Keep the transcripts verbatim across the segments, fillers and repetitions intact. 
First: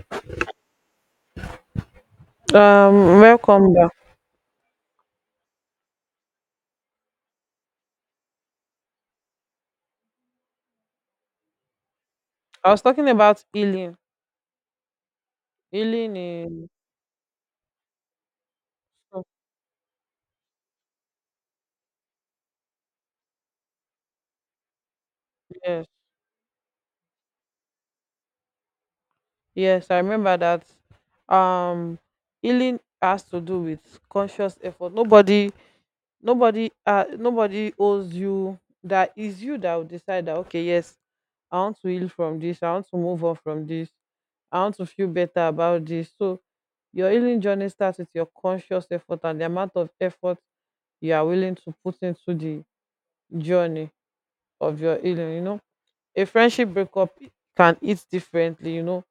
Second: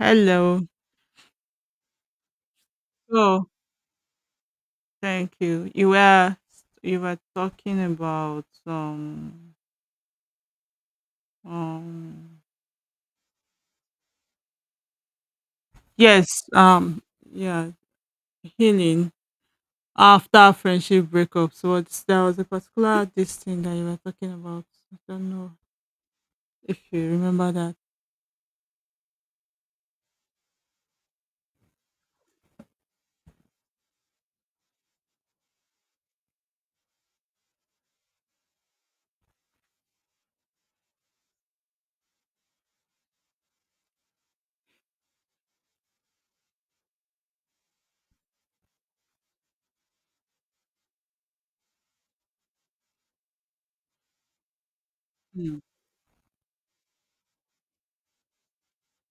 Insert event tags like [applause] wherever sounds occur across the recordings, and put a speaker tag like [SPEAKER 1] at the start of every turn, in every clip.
[SPEAKER 1] Hello.
[SPEAKER 2] Um,
[SPEAKER 1] So,
[SPEAKER 2] welcome back.
[SPEAKER 1] thank you. You were you were talking about um um
[SPEAKER 2] I was talking about healing. Healing
[SPEAKER 1] yes
[SPEAKER 2] is
[SPEAKER 1] um yeah healing
[SPEAKER 2] oh,
[SPEAKER 1] after friendship breakups. What There was a particular this thing that you were talking about. I don't know
[SPEAKER 2] yes,
[SPEAKER 1] if you remember that.
[SPEAKER 2] yes, I remember that. Um, healing has to do with conscious effort. Nobody, nobody, uh, nobody owes you. That is you that will decide that. Okay, yes, I want to heal from this. I want to move on from this. I want to feel better about this. So your healing journey starts with your conscious effort and the amount of effort you are willing to put into the journey of your healing. You
[SPEAKER 1] Mm,
[SPEAKER 2] know, a friendship breakup can hit differently. You know,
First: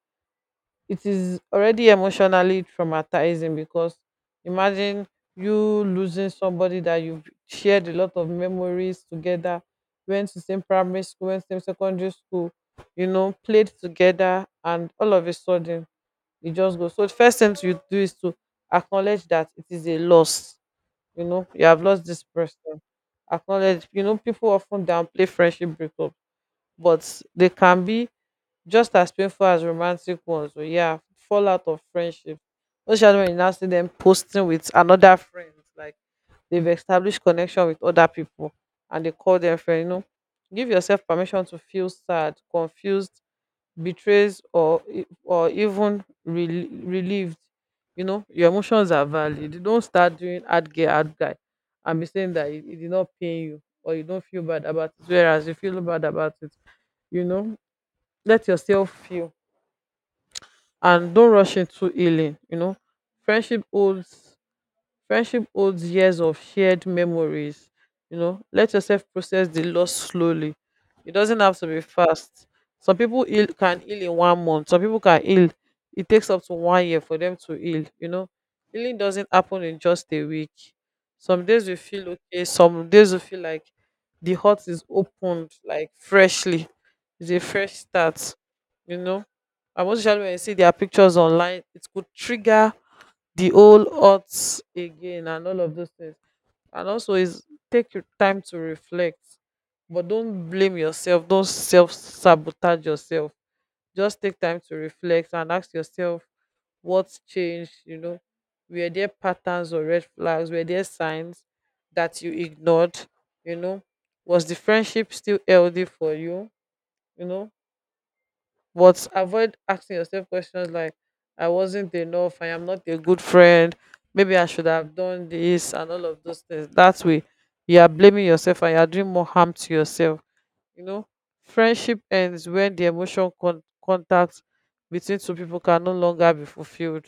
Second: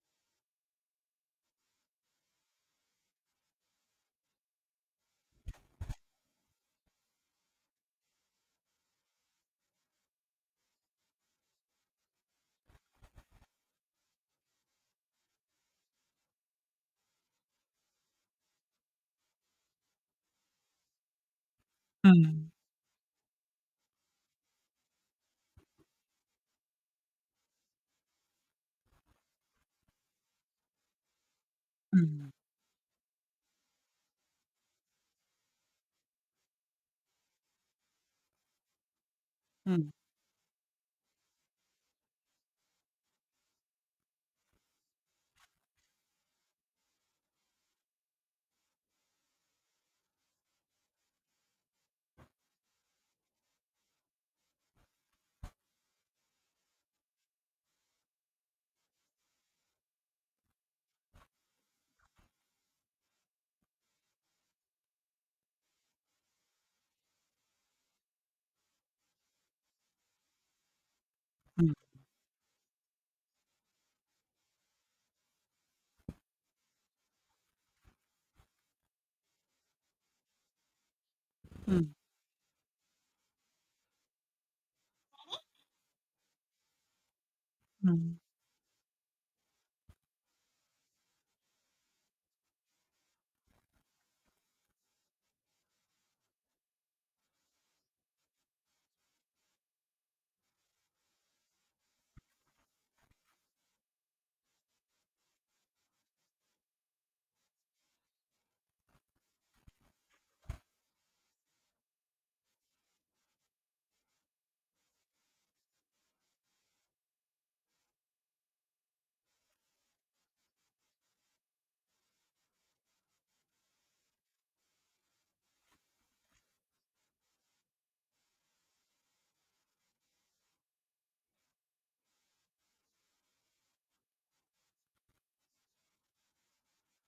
[SPEAKER 2] it is already emotionally traumatizing because imagine you losing somebody that you've shared a lot of memories together, went to same primary school, went same secondary school, you know, played together, and all of a sudden it just goes. So the first thing you do is to acknowledge that it is a loss. You know, you have lost this
[SPEAKER 1] mm,
[SPEAKER 2] person. Acknowledge, you know, people often downplay friendship breakup, but they can be just as painful as romantic ones. So yeah, fallout of
[SPEAKER 1] mm,
[SPEAKER 2] friendship. Especially when you now see them posting with another friend, like they've established connection with other people and they call them friend. You
[SPEAKER 1] mm,
[SPEAKER 2] know, give yourself permission to feel sad, confused, betrayed, or e- or even rel- relieved. You know, your emotions are valid. You don't start doing ad gay ad guy and be saying that it, it did not pain you or you don't feel bad about it, whereas you feel bad about it. You know, let yourself feel and don't rush into healing. You know, friendship holds Friendship holds years of shared memories. You know, let yourself process the loss slowly. It doesn't have to be fast. Some people heal, can heal in one month. Some people can heal. It takes up to one year for them to heal. You know, healing doesn't happen in just a week. Some days you
[SPEAKER 1] mm,
[SPEAKER 2] feel okay. Some days you feel like the heart is opened, like freshly. It's a fresh
[SPEAKER 1] mm,
[SPEAKER 2] start. You know, and most especially when you see their pictures online, it could trigger the whole odds again and all of those things. And also is, take your time to reflect, but don't blame yourself, don't self sabotage yourself, just take time to reflect and ask yourself what's changed. You know, were there patterns or red flags, were there signs that you ignored? You know, was the friendship still healthy for you? You know, but avoid asking yourself questions like I wasn't enough, I am not a good friend, maybe I should have done this, and all of those things. That way, you are blaming yourself and you are doing more harm to yourself. You know, friendship ends when the emotional con- contact between two people can no longer be fulfilled,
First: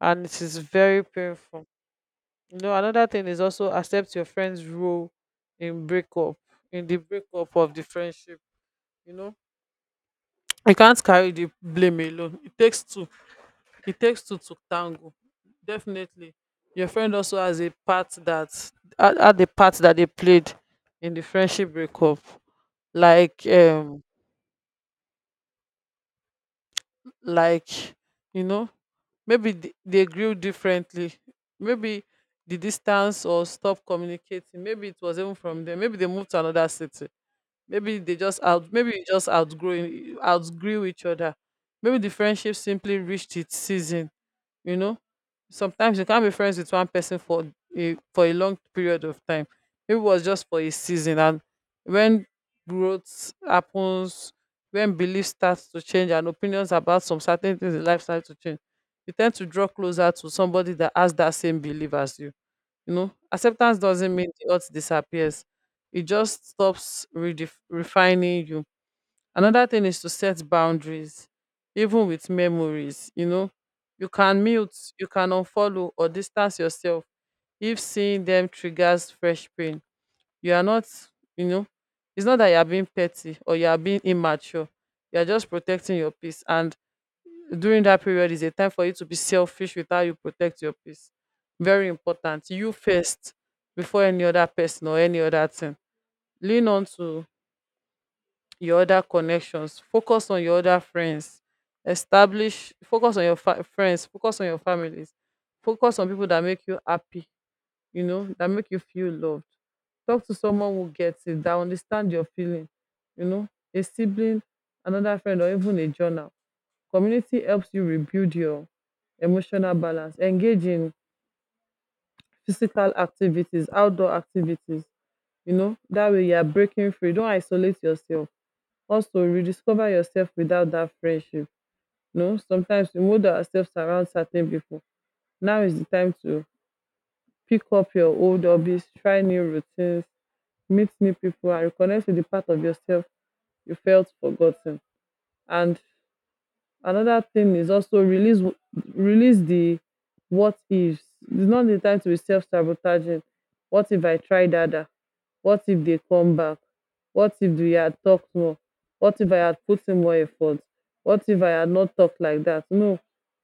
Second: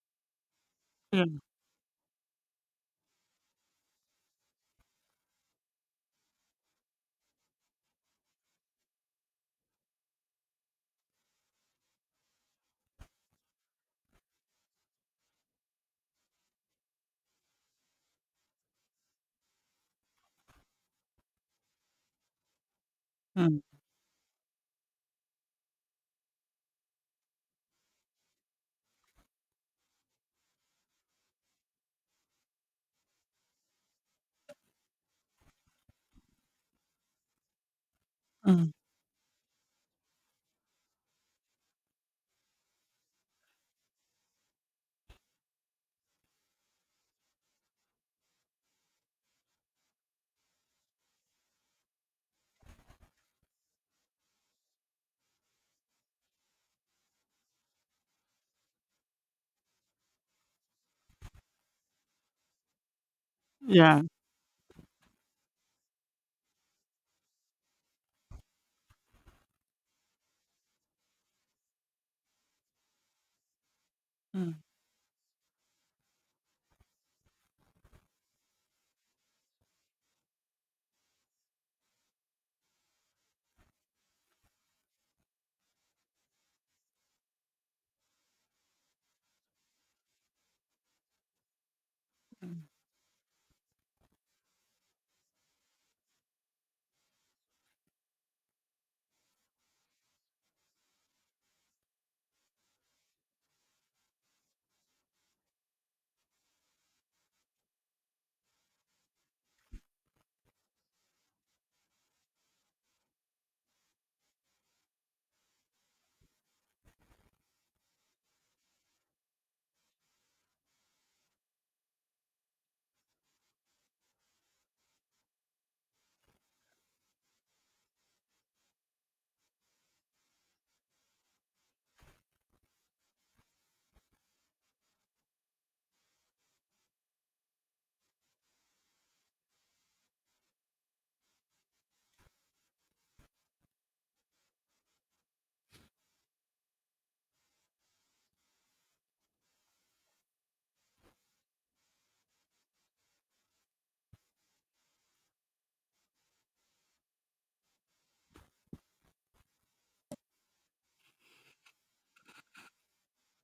[SPEAKER 2] and it is very painful. You know, another thing is also accept your friend's role in breakup, in the breakup of the friendship. You know, you can't carry the blame alone, it takes two. It takes two to tango. Definitely. Your friend also has a part that had had the part that they played in the friendship breakup. Like um like you know, maybe they, they grew differently. Maybe the distance or stop communicating. Maybe it was even from them. Maybe they moved to another city. Maybe they just out
[SPEAKER 1] mm.
[SPEAKER 2] maybe you just outgrowing outgrew each other. Maybe the friendship simply reached its season. You know, sometimes you can't be friends with one person for a for a long period of time. Maybe it was just for a season, and when growth happens, when beliefs start to change and opinions about some certain things in life start to change, you tend to draw closer to somebody that has that same belief as you. You know, acceptance
[SPEAKER 1] Yeah.
[SPEAKER 2] doesn't mean the odds disappears, it just stops redef- refining you. Another thing is to set boundaries, even with memories. You know, you
[SPEAKER 1] mm, mm,
[SPEAKER 2] can
[SPEAKER 1] Yeah. mm,
[SPEAKER 2] mute, you can unfollow or distance yourself if seeing them triggers fresh pain. You are not, you know, it's not that you are being petty or you are being immature. You are just protecting your peace. And during that period is a time for you to be selfish with how you protect your peace. Very important.
[SPEAKER 1] mm,
[SPEAKER 2] You first, before any other person or any other thing. Lean on to your other connections, focus on your other friends, establish focus on your fa- friends, focus on your families, focus on people that make you happy, you know, that make you feel loved. Talk to someone who gets it, that understand your feeling. You know, a sibling, another friend, or even a journal. Community helps you rebuild your emotional balance. Engage in physical activities, outdoor activities, you know, that way you are breaking free. Don't isolate yourself. Also, rediscover yourself without that friendship. No, sometimes we mold ourselves around certain people. Now is the time to pick up your old hobbies, try new routines, meet new people, and reconnect with the part of yourself you felt forgotten. And another thing is also release, release the what ifs. It's not the time to be self sabotaging. What if I tried harder? What if they come back? What if we had talked more? What if I had put in more effort? What if I had not talked like that? No.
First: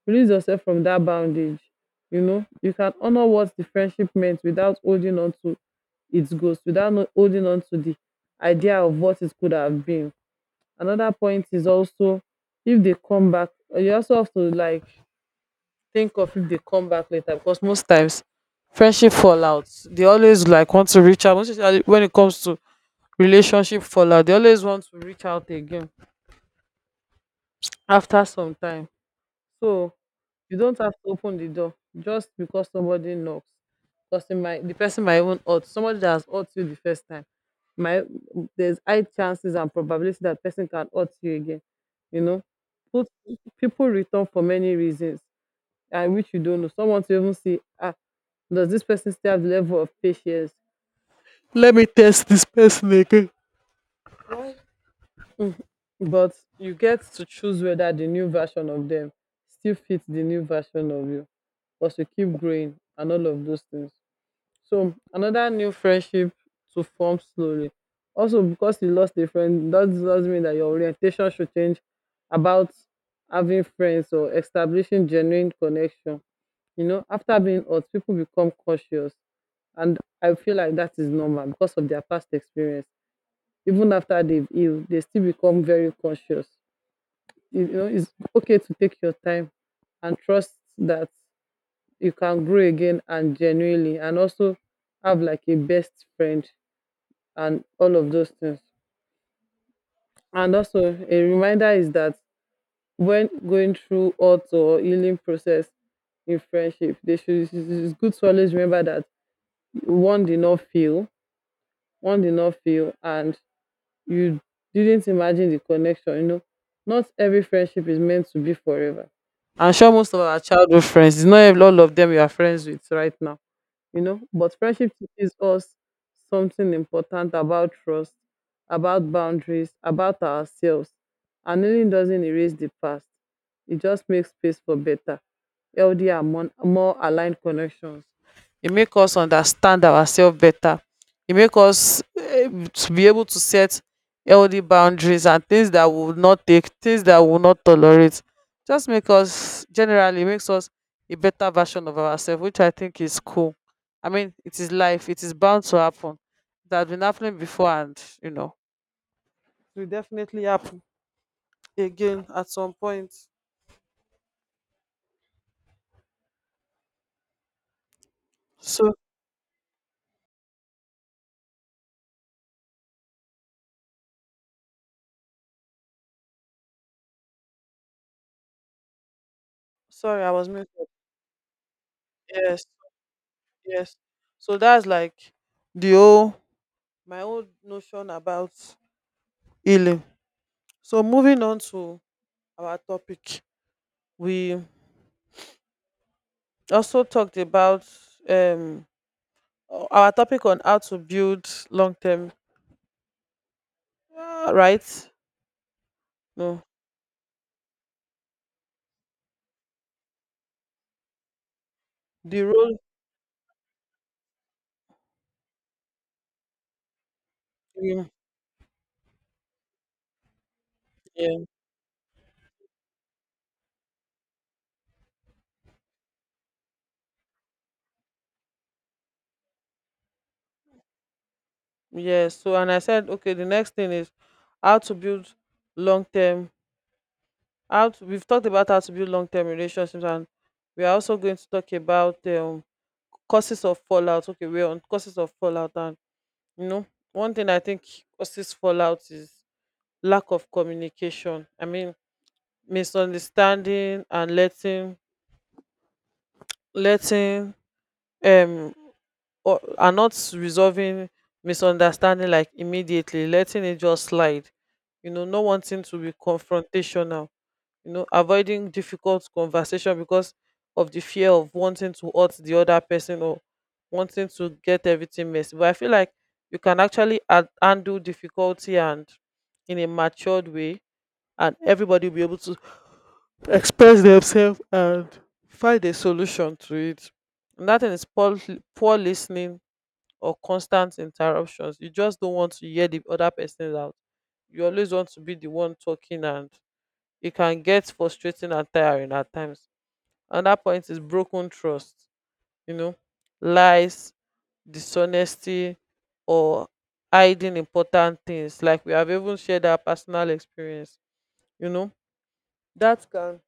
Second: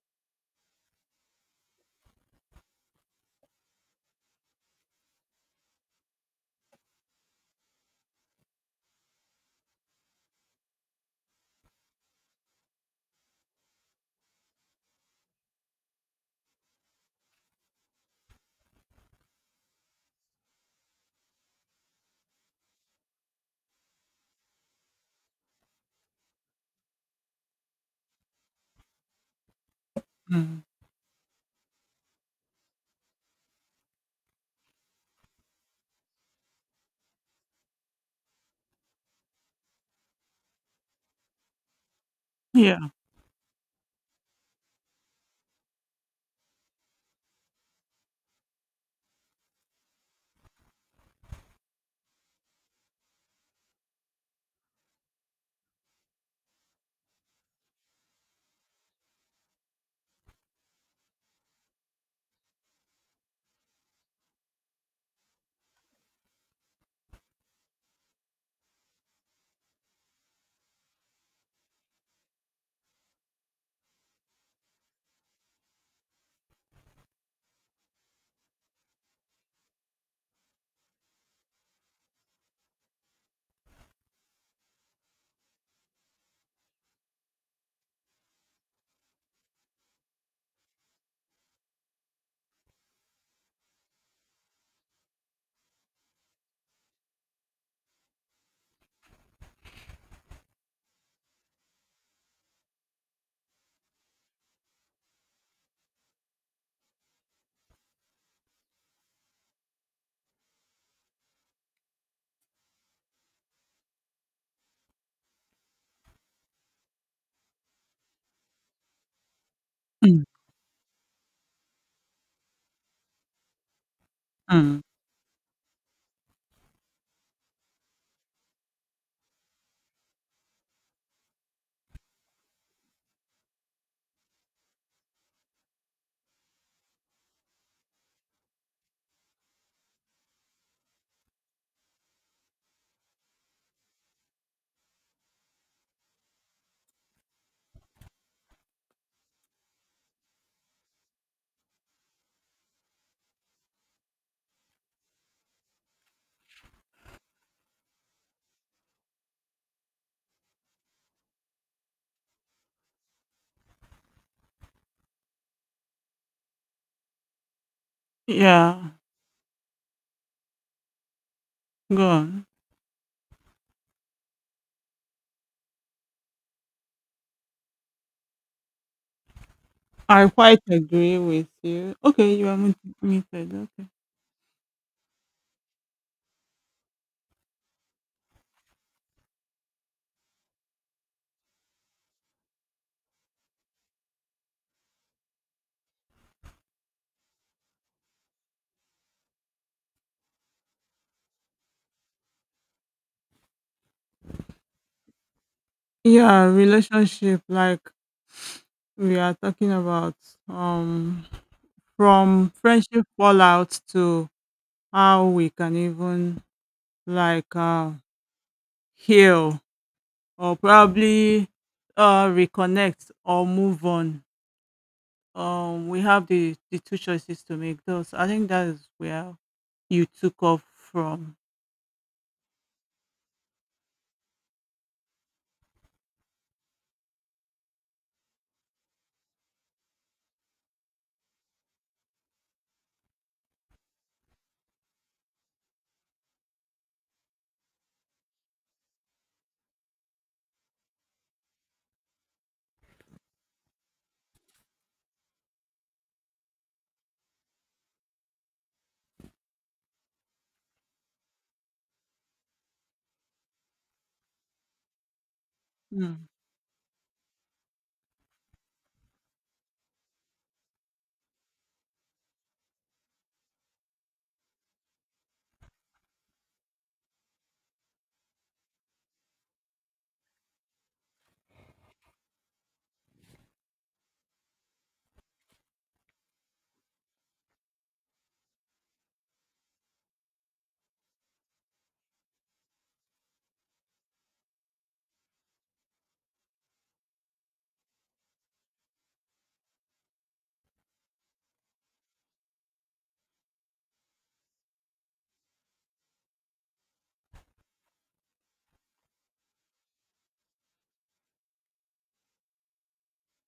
[SPEAKER 2] Release yourself from that bondage. You know, you can honor what the friendship meant without holding on to its ghost, without no- holding on to the idea of what it could have been. Another point is also, if they come back, you also have to like think of if they come back later, because most times friendship fallouts they always like want to reach out, most especially when it comes to relationship fallout, they always want to reach out again after some time. So you
[SPEAKER 1] mm.
[SPEAKER 2] don't have to open the door just because somebody knocks. Because it might, the person might even hurt, somebody that has hurt you the first time, My there's high chances and probability that person can hurt you again. You know,
[SPEAKER 1] Yeah.
[SPEAKER 2] put, people return for many reasons, and which you don't know. Someone to even see, ah, does this person still have the level of patience? Let me test this person again. Mhm. But you get to choose whether the new version of them still fits the new version of you. Was to keep growing and all of those things. So another new friendship to form slowly. Also, because you lost a friend, that doesn't mean that your orientation should change about having friends or establishing genuine connection. You know, after being hurt, people become cautious. And I feel like that is normal because of their past experience. Even after they've healed, they still become very conscious. You know, it's okay to take your time and trust that you can grow again and genuinely, and also have like a best friend and all of those things. And also a reminder is that when going through auto or healing process in friendship, they should, it's it's good to always remember that one did not feel one did not feel and you didn't imagine the connection. You know, not every friendship is meant to be forever. I'm sure most of
[SPEAKER 1] mm,
[SPEAKER 2] our childhood friends, it's not all of them you are friends with right now, you know. But
[SPEAKER 1] mm.
[SPEAKER 2] friendship teaches us something important about trust, about boundaries, about ourselves, and healing doesn't erase the past. It just makes space for better, healthier, and more more aligned connections. It makes us understand ourselves better. It makes us, eh, to be able to set healthy boundaries and things that we will not take, things that we will not tolerate. Just make us generally makes us a better version of ourselves, which I think is cool. I mean, it is life. It is bound to happen. It has been happening before, and you know, it will definitely happen again at some point.
[SPEAKER 1] Yeah.
[SPEAKER 2] So
[SPEAKER 1] Go on.
[SPEAKER 2] sorry,
[SPEAKER 1] I
[SPEAKER 2] I was
[SPEAKER 1] quite
[SPEAKER 2] muted.
[SPEAKER 1] agree with you. Okay, you are
[SPEAKER 2] Yes,
[SPEAKER 1] mut- muted. Okay.
[SPEAKER 2] yes. So that's like the whole my own notion about healing. So moving on to our topic, we also talked about um our topic on how to build long term, uh, right?
[SPEAKER 1] Yeah,
[SPEAKER 2] No,
[SPEAKER 1] relationship like we are talking about um
[SPEAKER 2] the
[SPEAKER 1] from
[SPEAKER 2] role.
[SPEAKER 1] friendship fallout to how we can even like uh
[SPEAKER 2] Yeah.
[SPEAKER 1] heal or probably uh reconnect or move on. Um we have the the two choices to make those. I think that is where you took off from.
[SPEAKER 2] Yes. So and I said, okay, the next thing is how to build long term. How to, we've talked about how to build long term relationships, and we are also going to talk about um, causes of fallout. Okay, we're on causes of fallout, and you know, one thing I think causes fallout is lack of communication. I mean, misunderstanding and letting letting um or are not resolving misunderstanding, like immediately letting it just slide, you know, not wanting to be
[SPEAKER 1] Mm,
[SPEAKER 2] confrontational, you know, avoiding difficult conversation because of the fear of wanting to hurt the other person, or wanting to get everything messy. But I feel like you can actually ad- handle difficulty and in a matured way, and everybody will be able to express themselves and find a solution to it. And that thing is poor, poor listening or constant interruptions. You just don't want to hear the other person out, you always want to be the one talking, and it can get frustrating and tiring at times. Another point is broken trust, you know, lies, dishonesty, or hiding important things, like we have even shared our personal experience. You know, that can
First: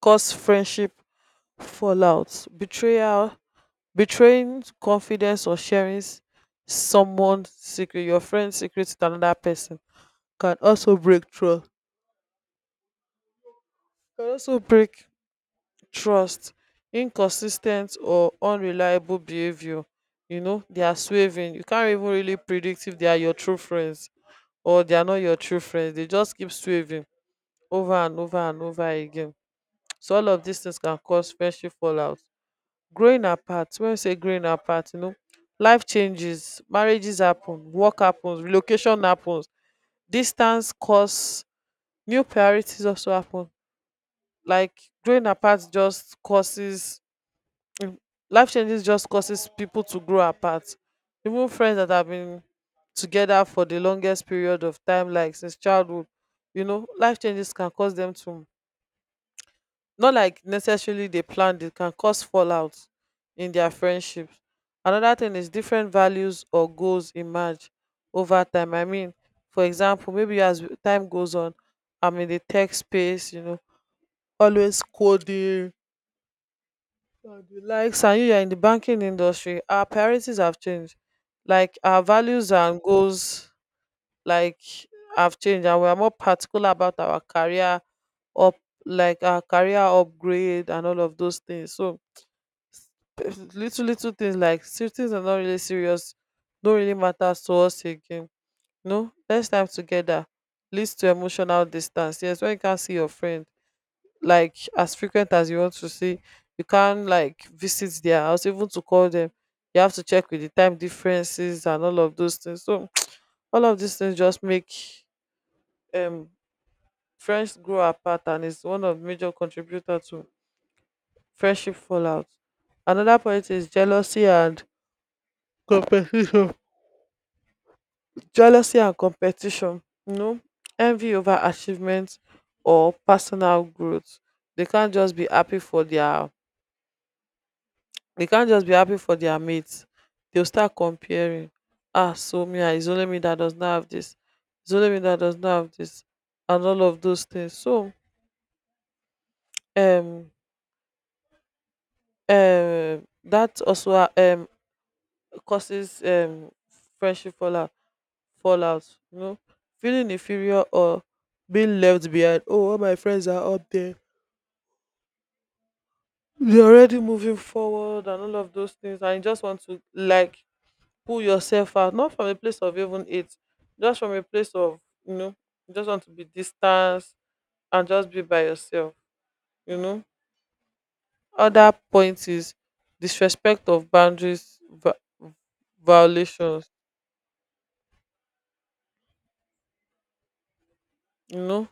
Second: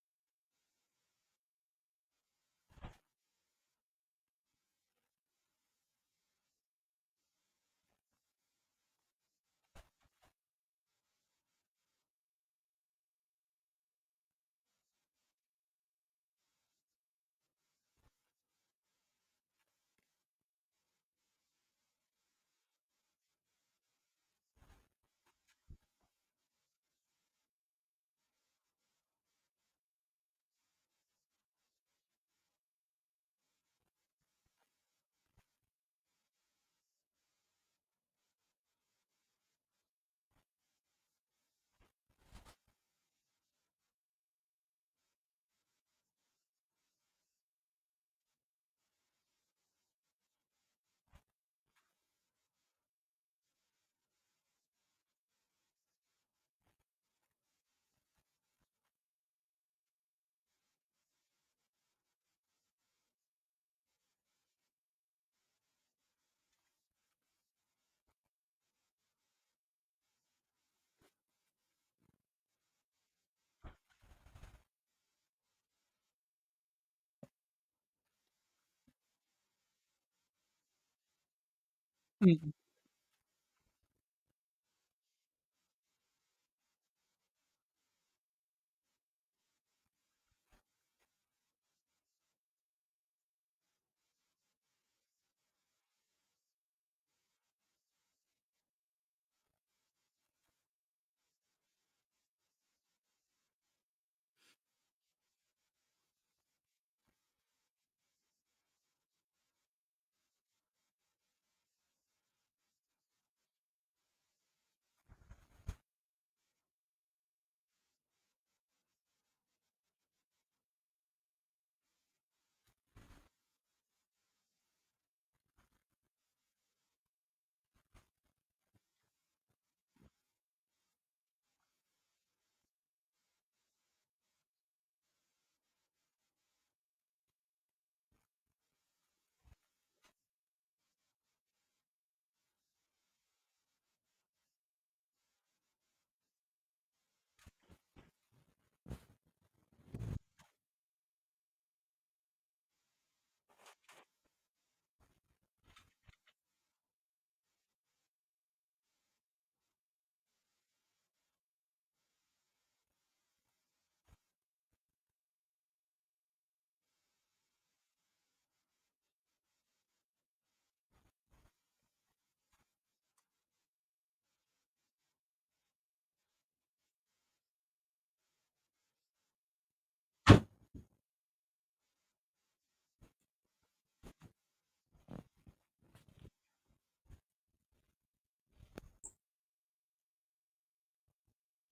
[SPEAKER 2] cause friendship fallout. Betrayal, betraying confidence, or sharing s- someone's secret, your friend's secret, to another person can also break trust, can also break trust. Inconsistent or unreliable behavior, you know, they are swerving, you can't even really predict if they are your true friends or they are not your true friends. They just keep swerving over and over and over again. So all of these things can cause friendship fallout. Growing apart. When you say growing apart, you know, life changes, marriages happen, work happens, relocation happens, distance cause new priorities also happen. Like, growing apart just causes mm, life changes just causes people to grow apart. Even friends that have been together for the longest period of time, like since childhood, you know, life changes can cause them to, not like necessarily they planned it, can cause fallout in their friendships. Another thing is different values or goals emerge over time. I mean, for example, maybe as w- time goes on, I'm in the tech space, you know, always coding and the likes, and you are in the banking industry, our priorities have changed, like our
[SPEAKER 1] mm.
[SPEAKER 2] values and goals, like, have changed and we are more particular about our career up like our career upgrade and all of those things. So little little things like, "See, things are not really serious, don't really matter to us again." No next time together leads to emotional distance. Yes, when you can't see your friend like as frequent as you want to see, you can't like visit their house, even to call them you have to check with the time differences and all of those things. So [tsk] all of these things just make um friends grow apart, and it's one of major contributor to friendship fallout. Another point is jealousy and competition. Jealousy and competition, you know, envy over achievements or personal growth. They can't just be happy for their they can't just be happy for their mates. They'll start comparing. Ah, so me, ah, it's only me that does not have this. It's only me that does not have this, and all of those things. So, um, um, that also ah, um causes um friendship fallout. Fallout, you know, feeling inferior or being left behind. Oh, all my friends are up there. You're already moving forward and all of those things, and you just want to like pull yourself out, not from a place of even it, just from a place of, you know, you just want to be distanced and just be by yourself, you know. Other point is disrespect of boundaries, va- violations, you know.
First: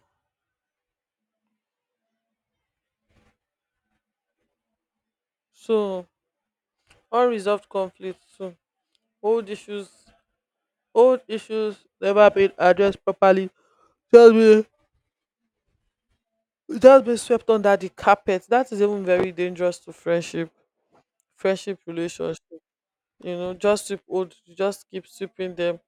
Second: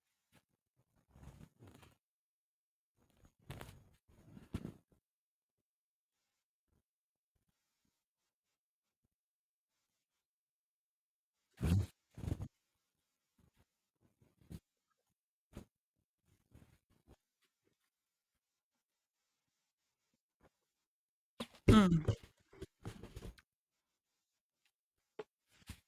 [SPEAKER 2] So unresolved conflicts too. Old issues old issues never been addressed properly. Just be Just being swept under the carpet, that is even very dangerous to friendship friendship relationship. You know, just sweep old, just keep sweeping them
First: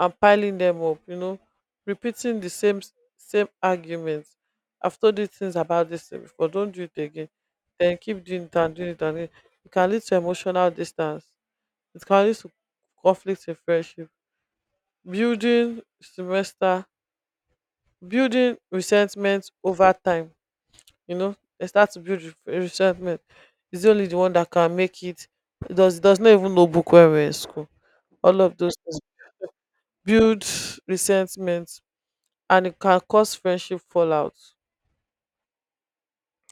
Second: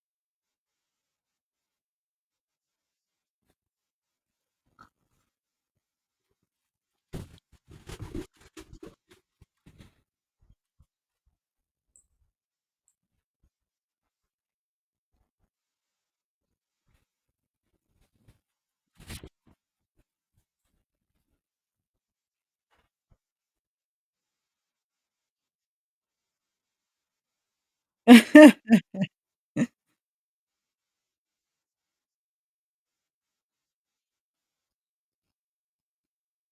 [SPEAKER 2] and piling them up, you know, repeating the same same arguments. I've told you things about this thing before, don't do it again, then keep doing it and doing it and doing it. It can lead to emotional distance, it can lead to conflict in friendship, building semester, building resentment over time. You know, they start to build re- resentment. He's only the one that can make it, he does does not even know book when we're in school. All of those things build resentment, and it can cause friendship fallout.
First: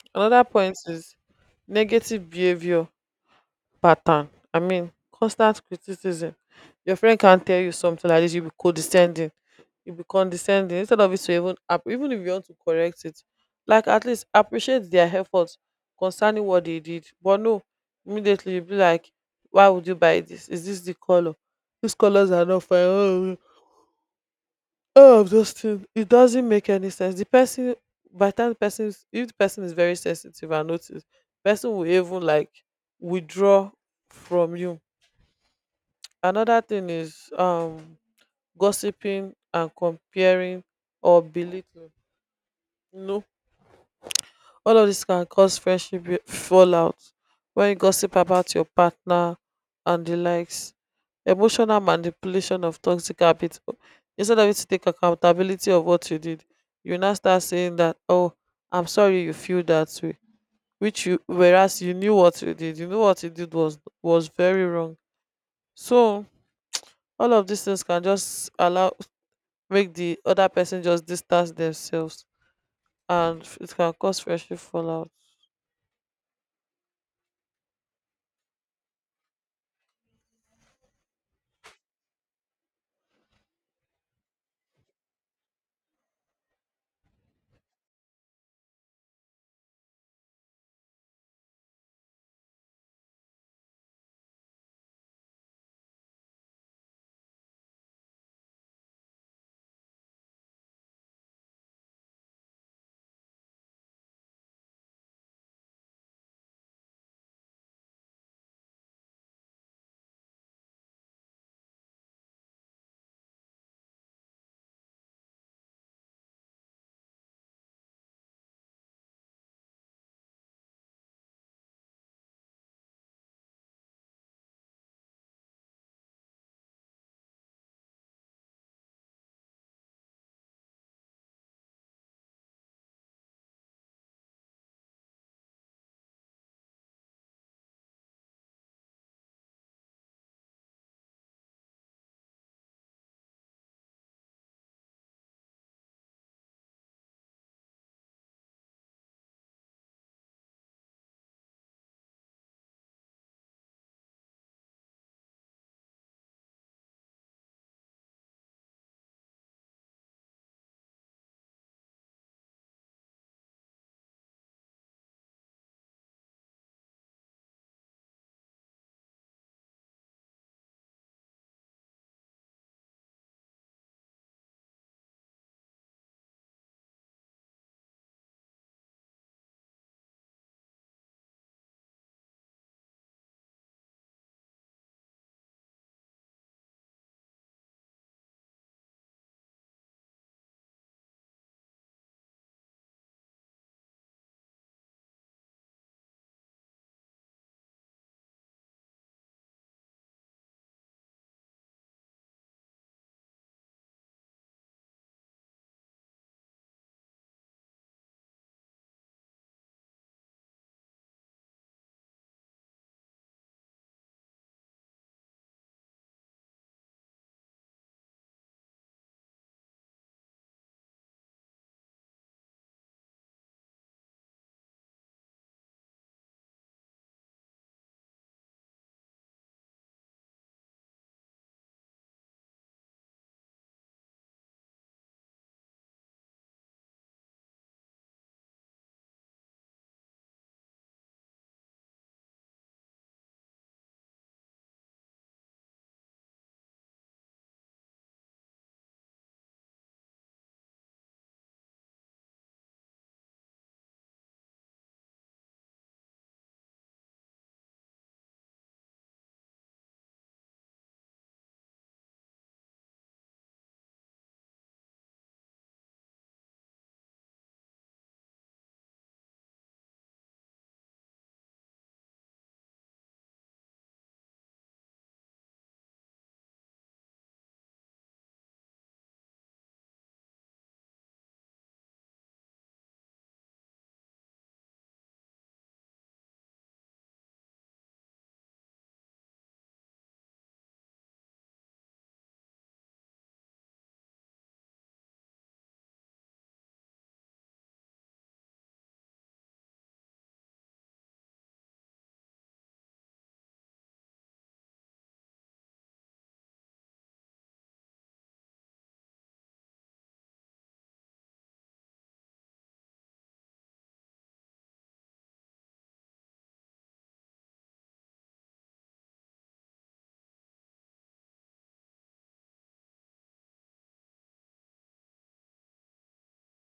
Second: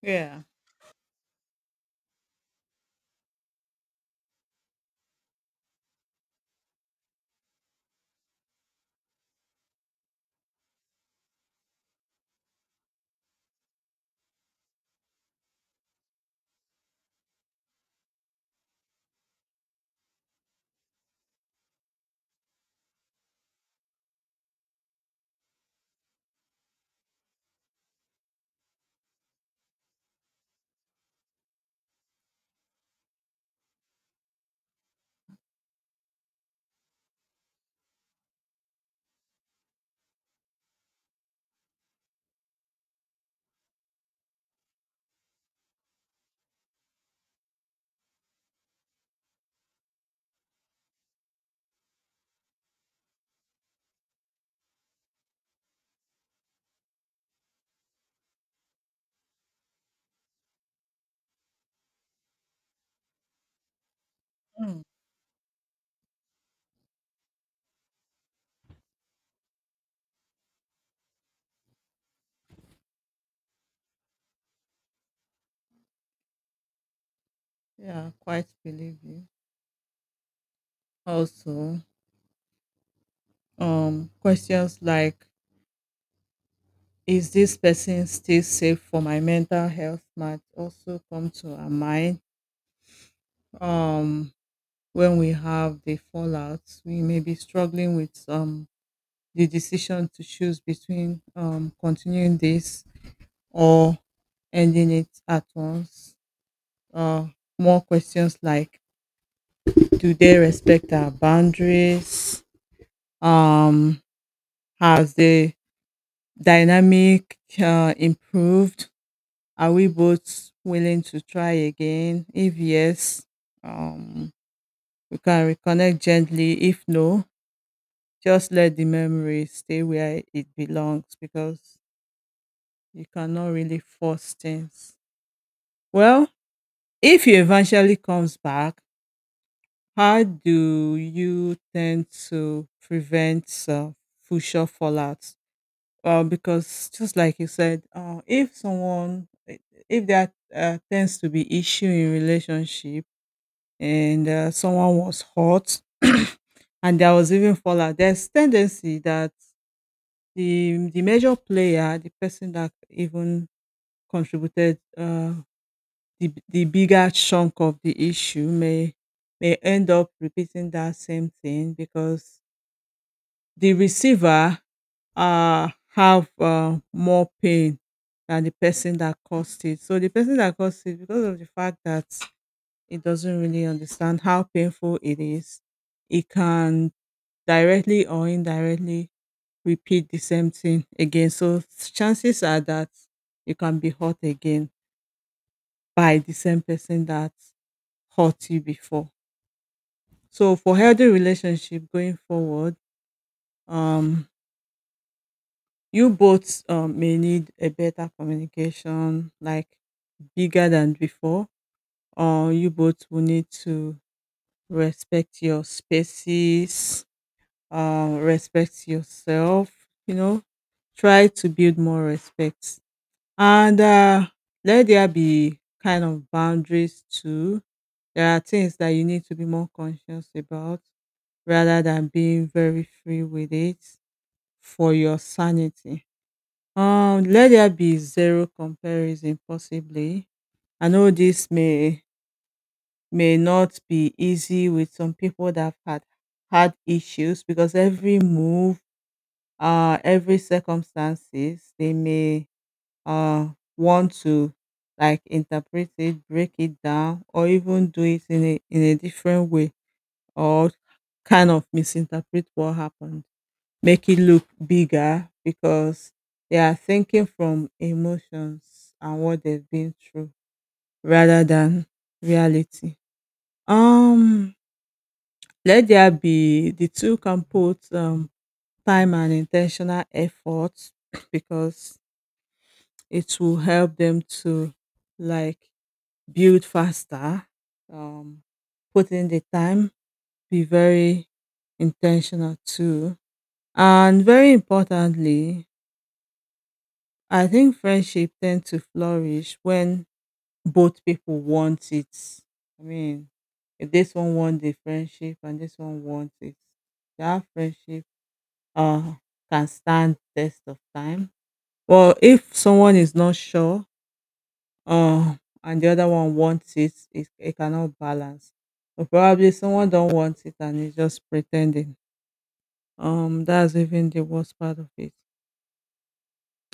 [SPEAKER 1] [laughs] Yeah.
[SPEAKER 2] Another point is negative behavior pattern. I mean, constant criticism. Your friend can't tell you something like this, you'll be condescending. You'll be condescending instead of it to even up, even if you want to correct it. Like, at least appreciate their efforts concerning what they did. But no, immediately you'll be like, "Why would you buy this? Is this the color? These colors are not fine. Oh, oh, I'm just it doesn't make any sense." The person, by the time the person is- if the person is very sensitive and notice, person will even like withdraw from you. Another thing is um gossiping and comparing or belittling. No, all of this can cause friendship be- fallout. When you gossip about your partner and the likes, emotional manipulation of toxic habits. O- Instead of you to take accountability of what you did, you now start saying that, "Oh, I'm sorry you feel that way," which you, whereas you knew what you did. You knew what you did was was very wrong. So all of these things can just allow, make the other person just distance themselves, and it can cause friendship fallout.
[SPEAKER 1] Yeah, quite believe you. Also, um, questions like is this person still safe for my mental health might also come to our mind. Um, when we have the fallouts, we may be struggling with um the decision to choose between um continuing this or ending it at once. Uh, More questions like do they respect our boundaries? Um, has they dynamic uh, improved? Are we both willing to try again? If yes, um, we can reconnect gently. If no, just let the memory stay where it belongs because you cannot really force things. Well, if he eventually comes back, how do you tend to prevent uh, future fallout? Well, because just like you said, uh, if someone, eh, if there uh, tends to be issue in relationship and uh, someone was hurt [clears throat] and there was even fallout, there's tendency that the the major player, the person that even contributed uh, the the bigger chunk of the issue, may may end up repeating that same thing because the receiver um have um more pain than the person that caused it. So the person that caused it because of the fact that it doesn't really understand how painful it is, it can directly or indirectly repeat the same thing again. So chances are that you can be hurt again by the same person that hurt you before. So for healthy relationship going forward, um you both um, may need a better communication, like bigger than before, or you both will need to respect your spaces, uh, respect yourself, you know, try to build more respect. And uh, let there be kind of boundaries too. There are things that you need to be more conscious about rather than being very free with it for your sanity. Um, let there be zero comparison possibly. I know this may may not be easy with some people that have had had issues because every move, uh, every circumstances, they may uh want to like interpret it, break it down, or even do it in a in a different way, or kind of misinterpret what happened, make it look bigger because they are thinking from emotions and what they've been through rather than reality. Um, Let there be the two can put um, time and intentional effort [clears throat] because it will help them to like build faster. Um, Put in the time, be very intentional too. And very importantly, I think friendship tend to flourish when both people want it. I mean, if this one wants the friendship and this one wants it, that friendship uh can stand test of time. Well, if someone is not sure, uh, and the other one wants it, it, it cannot balance. Or probably someone don't want it and is just pretending. Um, that's even the worst part of it.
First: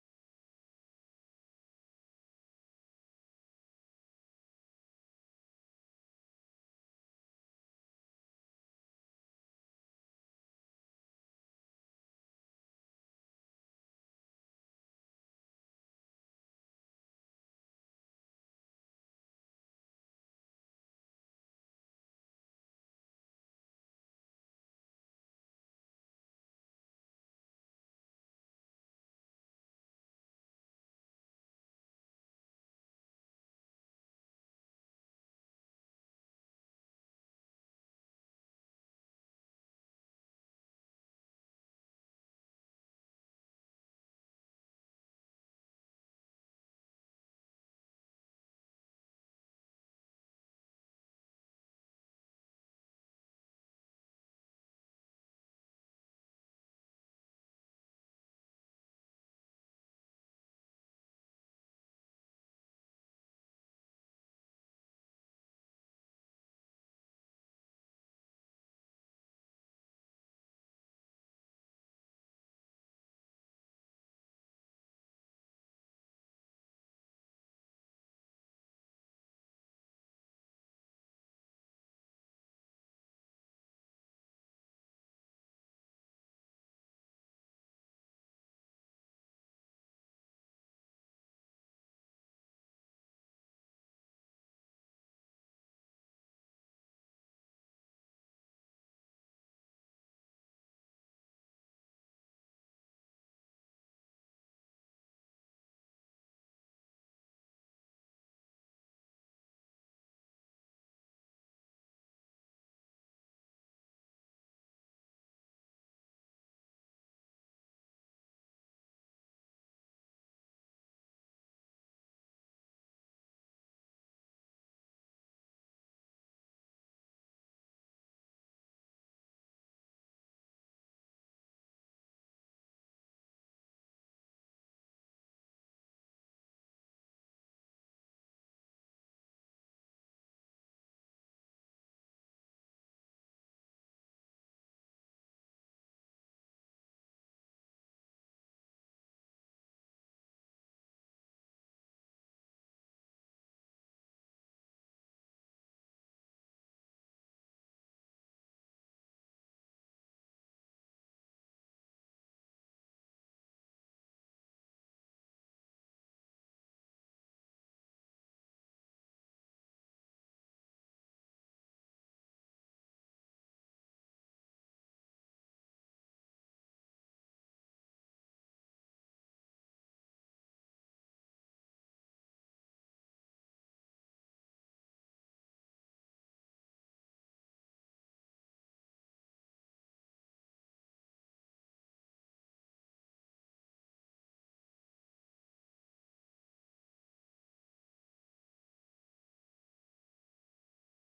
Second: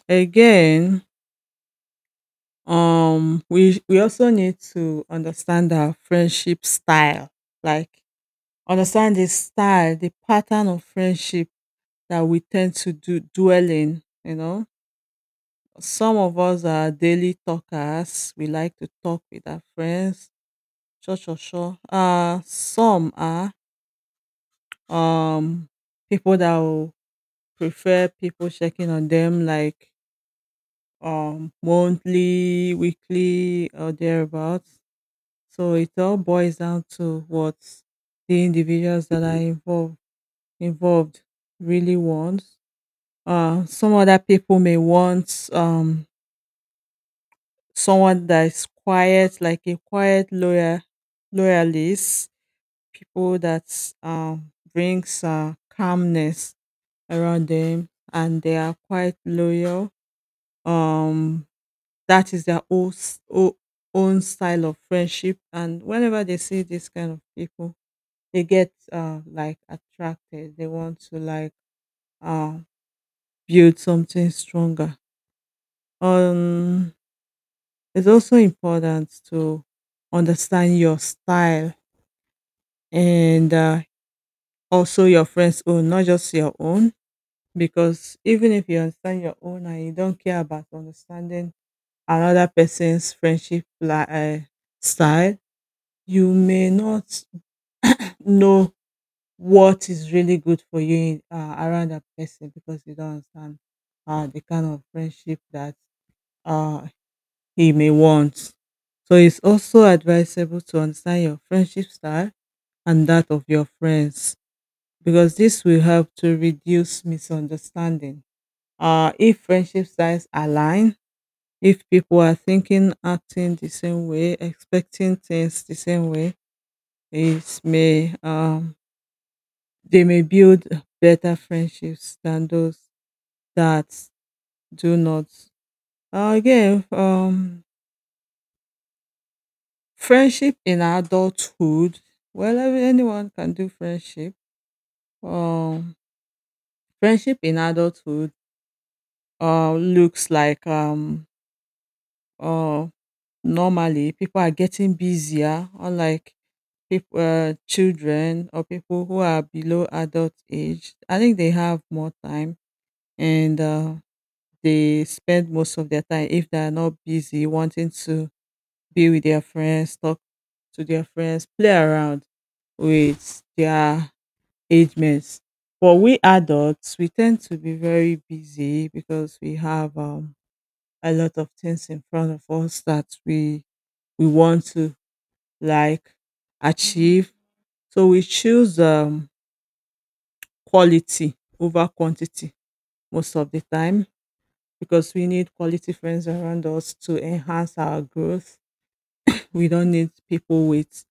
[SPEAKER 1] Again, um we we also need to understand our friendship style, like understand the style, the pattern of friendship that we tend to do dwell in. You know, some of us are daily talkers. We like to talk with our friends, sure, sure, sure. Uh some are um people that will prefer people checking on them, like um monthly, weekly, or thereabouts. So it all boils down to what the individuals that are involved involved really want. Uh, some other people may want um, someone that is quiet, like a quiet lawyer, loyalist, people that um, brings uh, calmness around them, and they are quite loyal. Um, that is their own, s- o- own style of friendship, and whenever they see this kind of people, they get uh like attracted. They want to like uh build something stronger. um it's also important to understand your style and uh, also your friend's own, not just your own, because even if you understand your own and you don't care about understanding another person's friendship li- uh, style, you may not know what is really good for you uh, around that person because you don't understand uh, the kind of friendship that uh, he may want. So it's also advisable to understand your friendship style and that of your friends because this will help to reduce misunderstanding. Uh, if friendship styles align, if people are thinking, acting the same way, expecting things the same way, it may um, they may build better friendships than those that do not. Uh, again, um, friendship in adulthood. Well, every- anyone can do friendship. Um, Friendship in adulthood uh, looks like um, uh, normally people are getting busier, unlike people, uh, children or people who are below adult age. I think they have more time and uh, they spend most of their time, if they are not busy, wanting to be with their friends, talk to their friends, play around with their age mates. But we adults, we tend to be very busy because we have um, a lot of things in front of us that we we want to like achieve. So we choose um, quality over quantity most of the time because we need quality friends around us to enhance our growth. We don't need people with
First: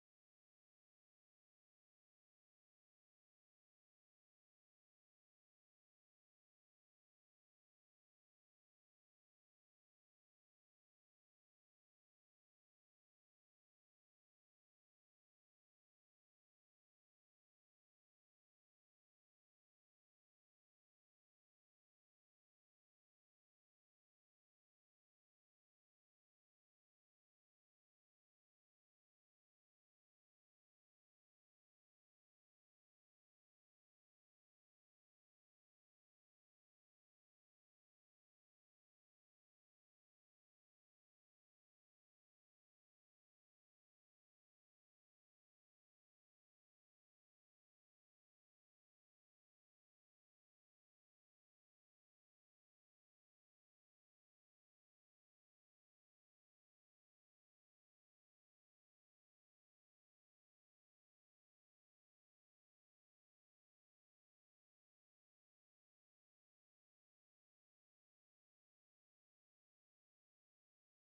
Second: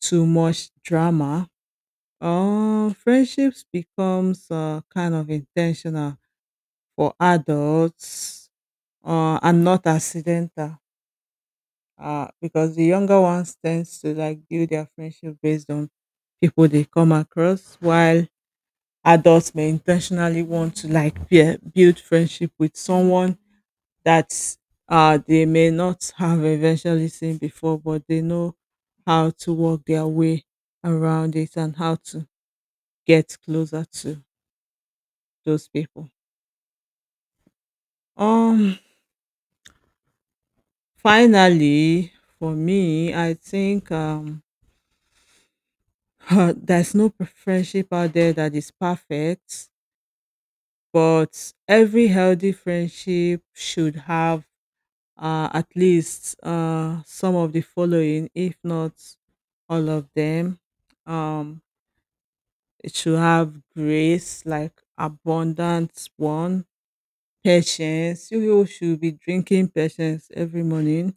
[SPEAKER 1] too much drama. Um, friendships becomes uh, kind of intentional for adults, uh, and not accidental, uh, because the younger ones tends to like build their friendship based on people they come across, while adults may intentionally want to like be- build friendship with someone that uh, they may not have eventually seen before, but they know how to work their way around it and how to get closer to those people. Um, Finally, for me, I think um, [laughs] there's no friendship out there that is perfect, but every healthy friendship should have uh, at least uh, some of the following, if not all of them. Um, It should have grace, like abundance one, patience. You people should be drinking patience every morning.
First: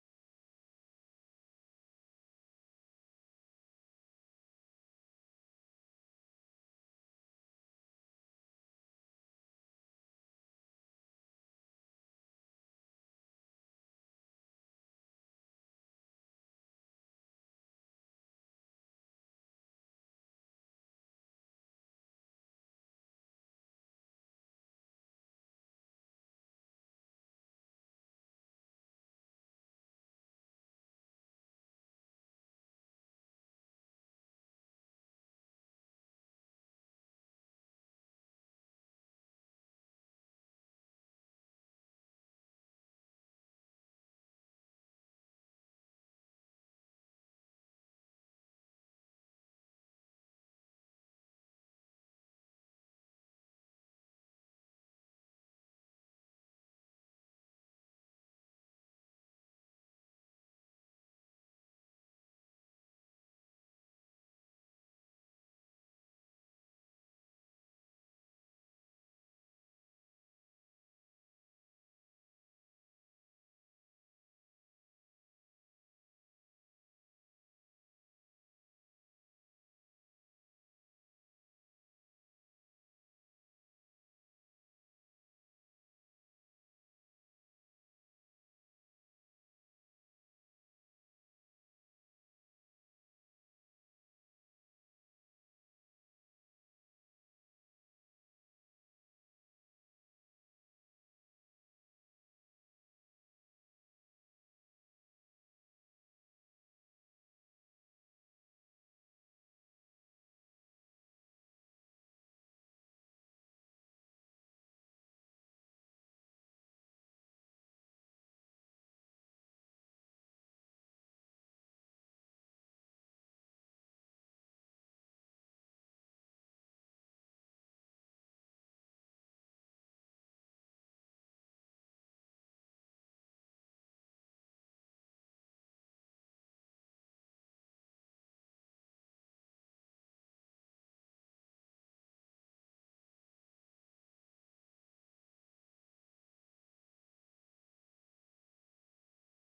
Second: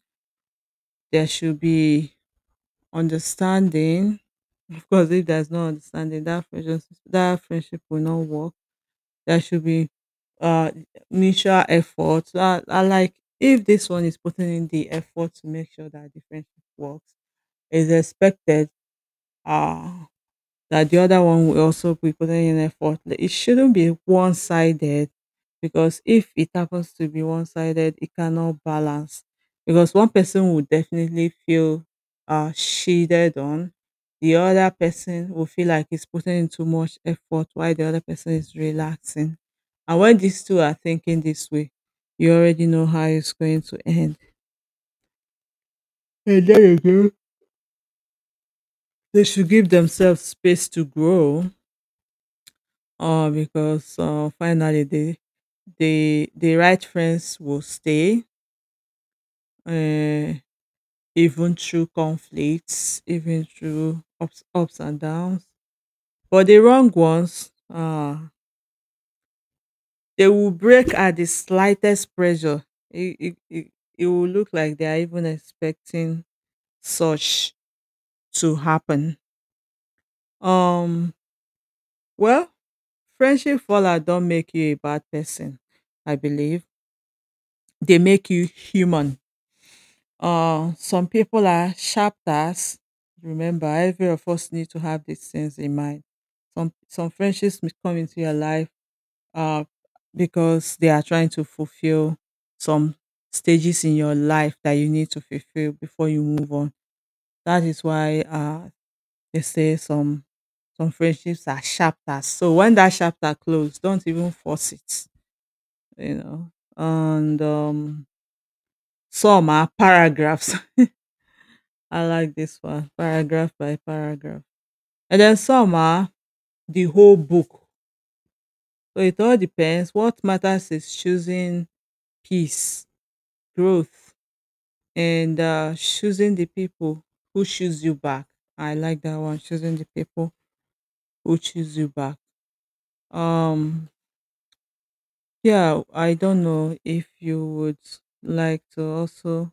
[SPEAKER 1] There should be understanding. Of course, if there's no understanding, that friendship, that friendship will not work. There should be uh mutual effort. So I, I like if this one is putting in the effort to make sure that the friendship works, is expected. Uh that the other one will also be putting in effort. Like, it shouldn't be one sided because if it happens to be one sided, it cannot balance because one person will definitely feel uh, shielded on. The other person will feel like he's putting in too much effort while the other person is relaxing. And when these two are thinking this way, you already know how it's going to end. And there you go. They should give themselves space to grow, uh, because uh, finally the the the right friends will stay, uh, even through conflicts, even through ups, ups and downs, but the wrong ones, uh, they will break at the slightest pressure. it, it, it, it will look like they are even expecting such to happen. um well, friendship fallout don't make you a bad person. I believe they make you human. Uh, some people are sharpers. Remember, every of us need to have these things in mind. Some some friendships may come into your life, uh, because they are trying to fulfill some stages in your life that you need to fulfill before you move on. That is why uh, they say some some friendships are chapters. So when that chapter closes, don't even force it. You know, and um, some are paragraphs. [laughs] I like this one, paragraph by paragraph. And then some are the whole book. So it all depends. What matters is choosing peace, growth, and uh, choosing the people who choose you back. I like that one, choosing the people who choose you back. Um, yeah, I don't know if you would like to also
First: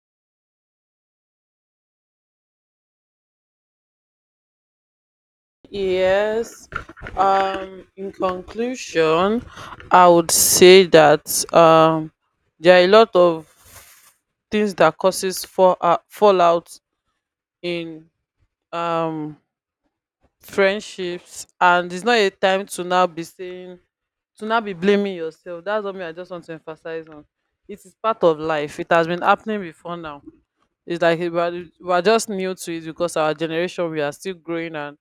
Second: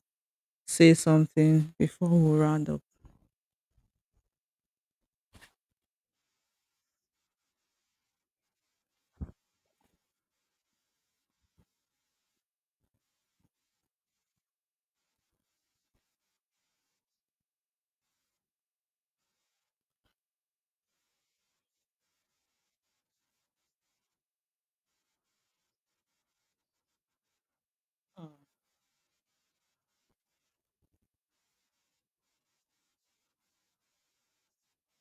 [SPEAKER 1] say something before we round up.
[SPEAKER 2] Yes. Um in conclusion, I would say that um there are a lot of things that causes fall, uh, fallout in um friendships, and it's not a time to now be saying to now be blaming yourself. That's what me I just want to emphasize on. It is part of life. It has been happening before now. It's like we're, we're just new to it because our generation, we are still growing and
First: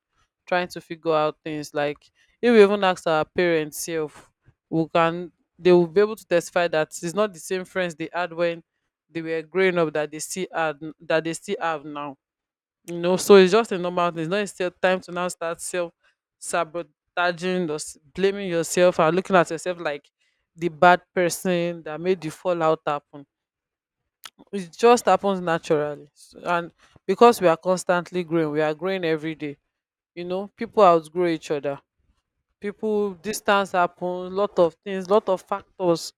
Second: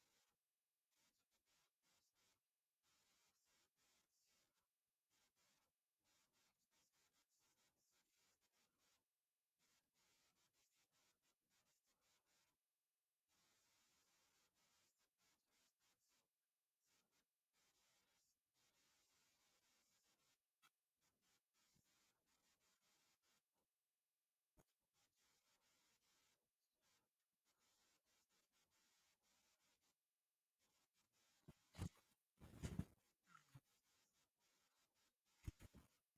[SPEAKER 2] trying to figure out things. Like, if we even ask our parents self, we can they will be able to testify that it's not the same friends they had when they were growing up that they still had that they still have now. You know, so it's just a normal thing. It's not still time to now start self sabotaging or s- blaming yourself and looking at yourself like the bad person that made the fallout happen. It just happens naturally. S- and because we are constantly growing, we are growing every day, you know, people outgrow each other, people distance happens, lot of things, lot of factors,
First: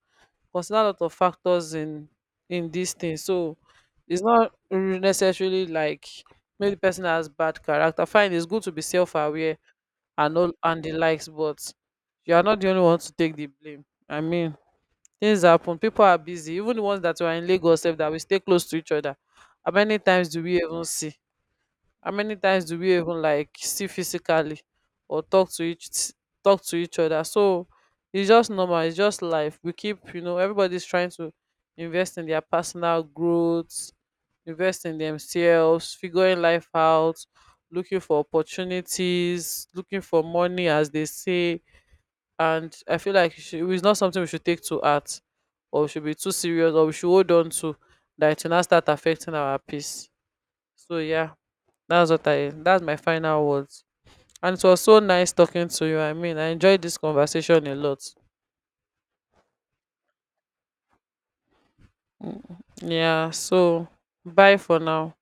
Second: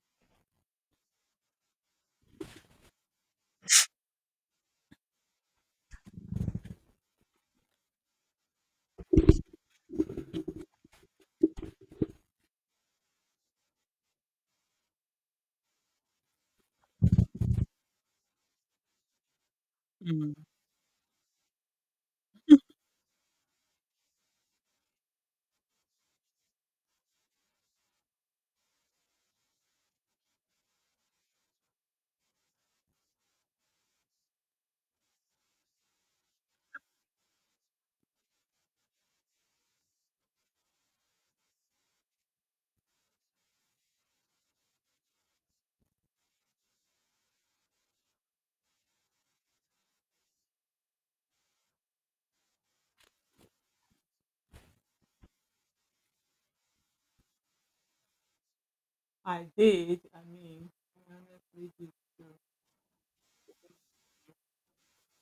[SPEAKER 2] consider lot of factors in in these things. So it's not re- necessarily like maybe the person has bad character. Fine, it's good to be self-aware and all and the likes, but you are not the only one to take the blame. I mean, things happen, people are busy. Even the ones that were in Lagos, sef, that we stay close to each other, how many times do
[SPEAKER 1] Mm.
[SPEAKER 2] we even see? How many times do we even like see physically or talk to each talk to each other? So it's just normal, it's just life. We keep, you know, everybody's trying to invest in their personal growth, invest in themselves, figuring life out, looking for opportunities, looking for money, as they say. And I feel like it should- it's not something we should take to heart, or we should be too serious, or we should hold on to, that it will not start affecting our peace. So yeah, that's what I. That's my final words. And it was so nice talking to you. I mean, I enjoyed this conversation a lot.
[SPEAKER 1] I did. I mean, I honestly did.
[SPEAKER 2] Mm. Yeah. So bye for now.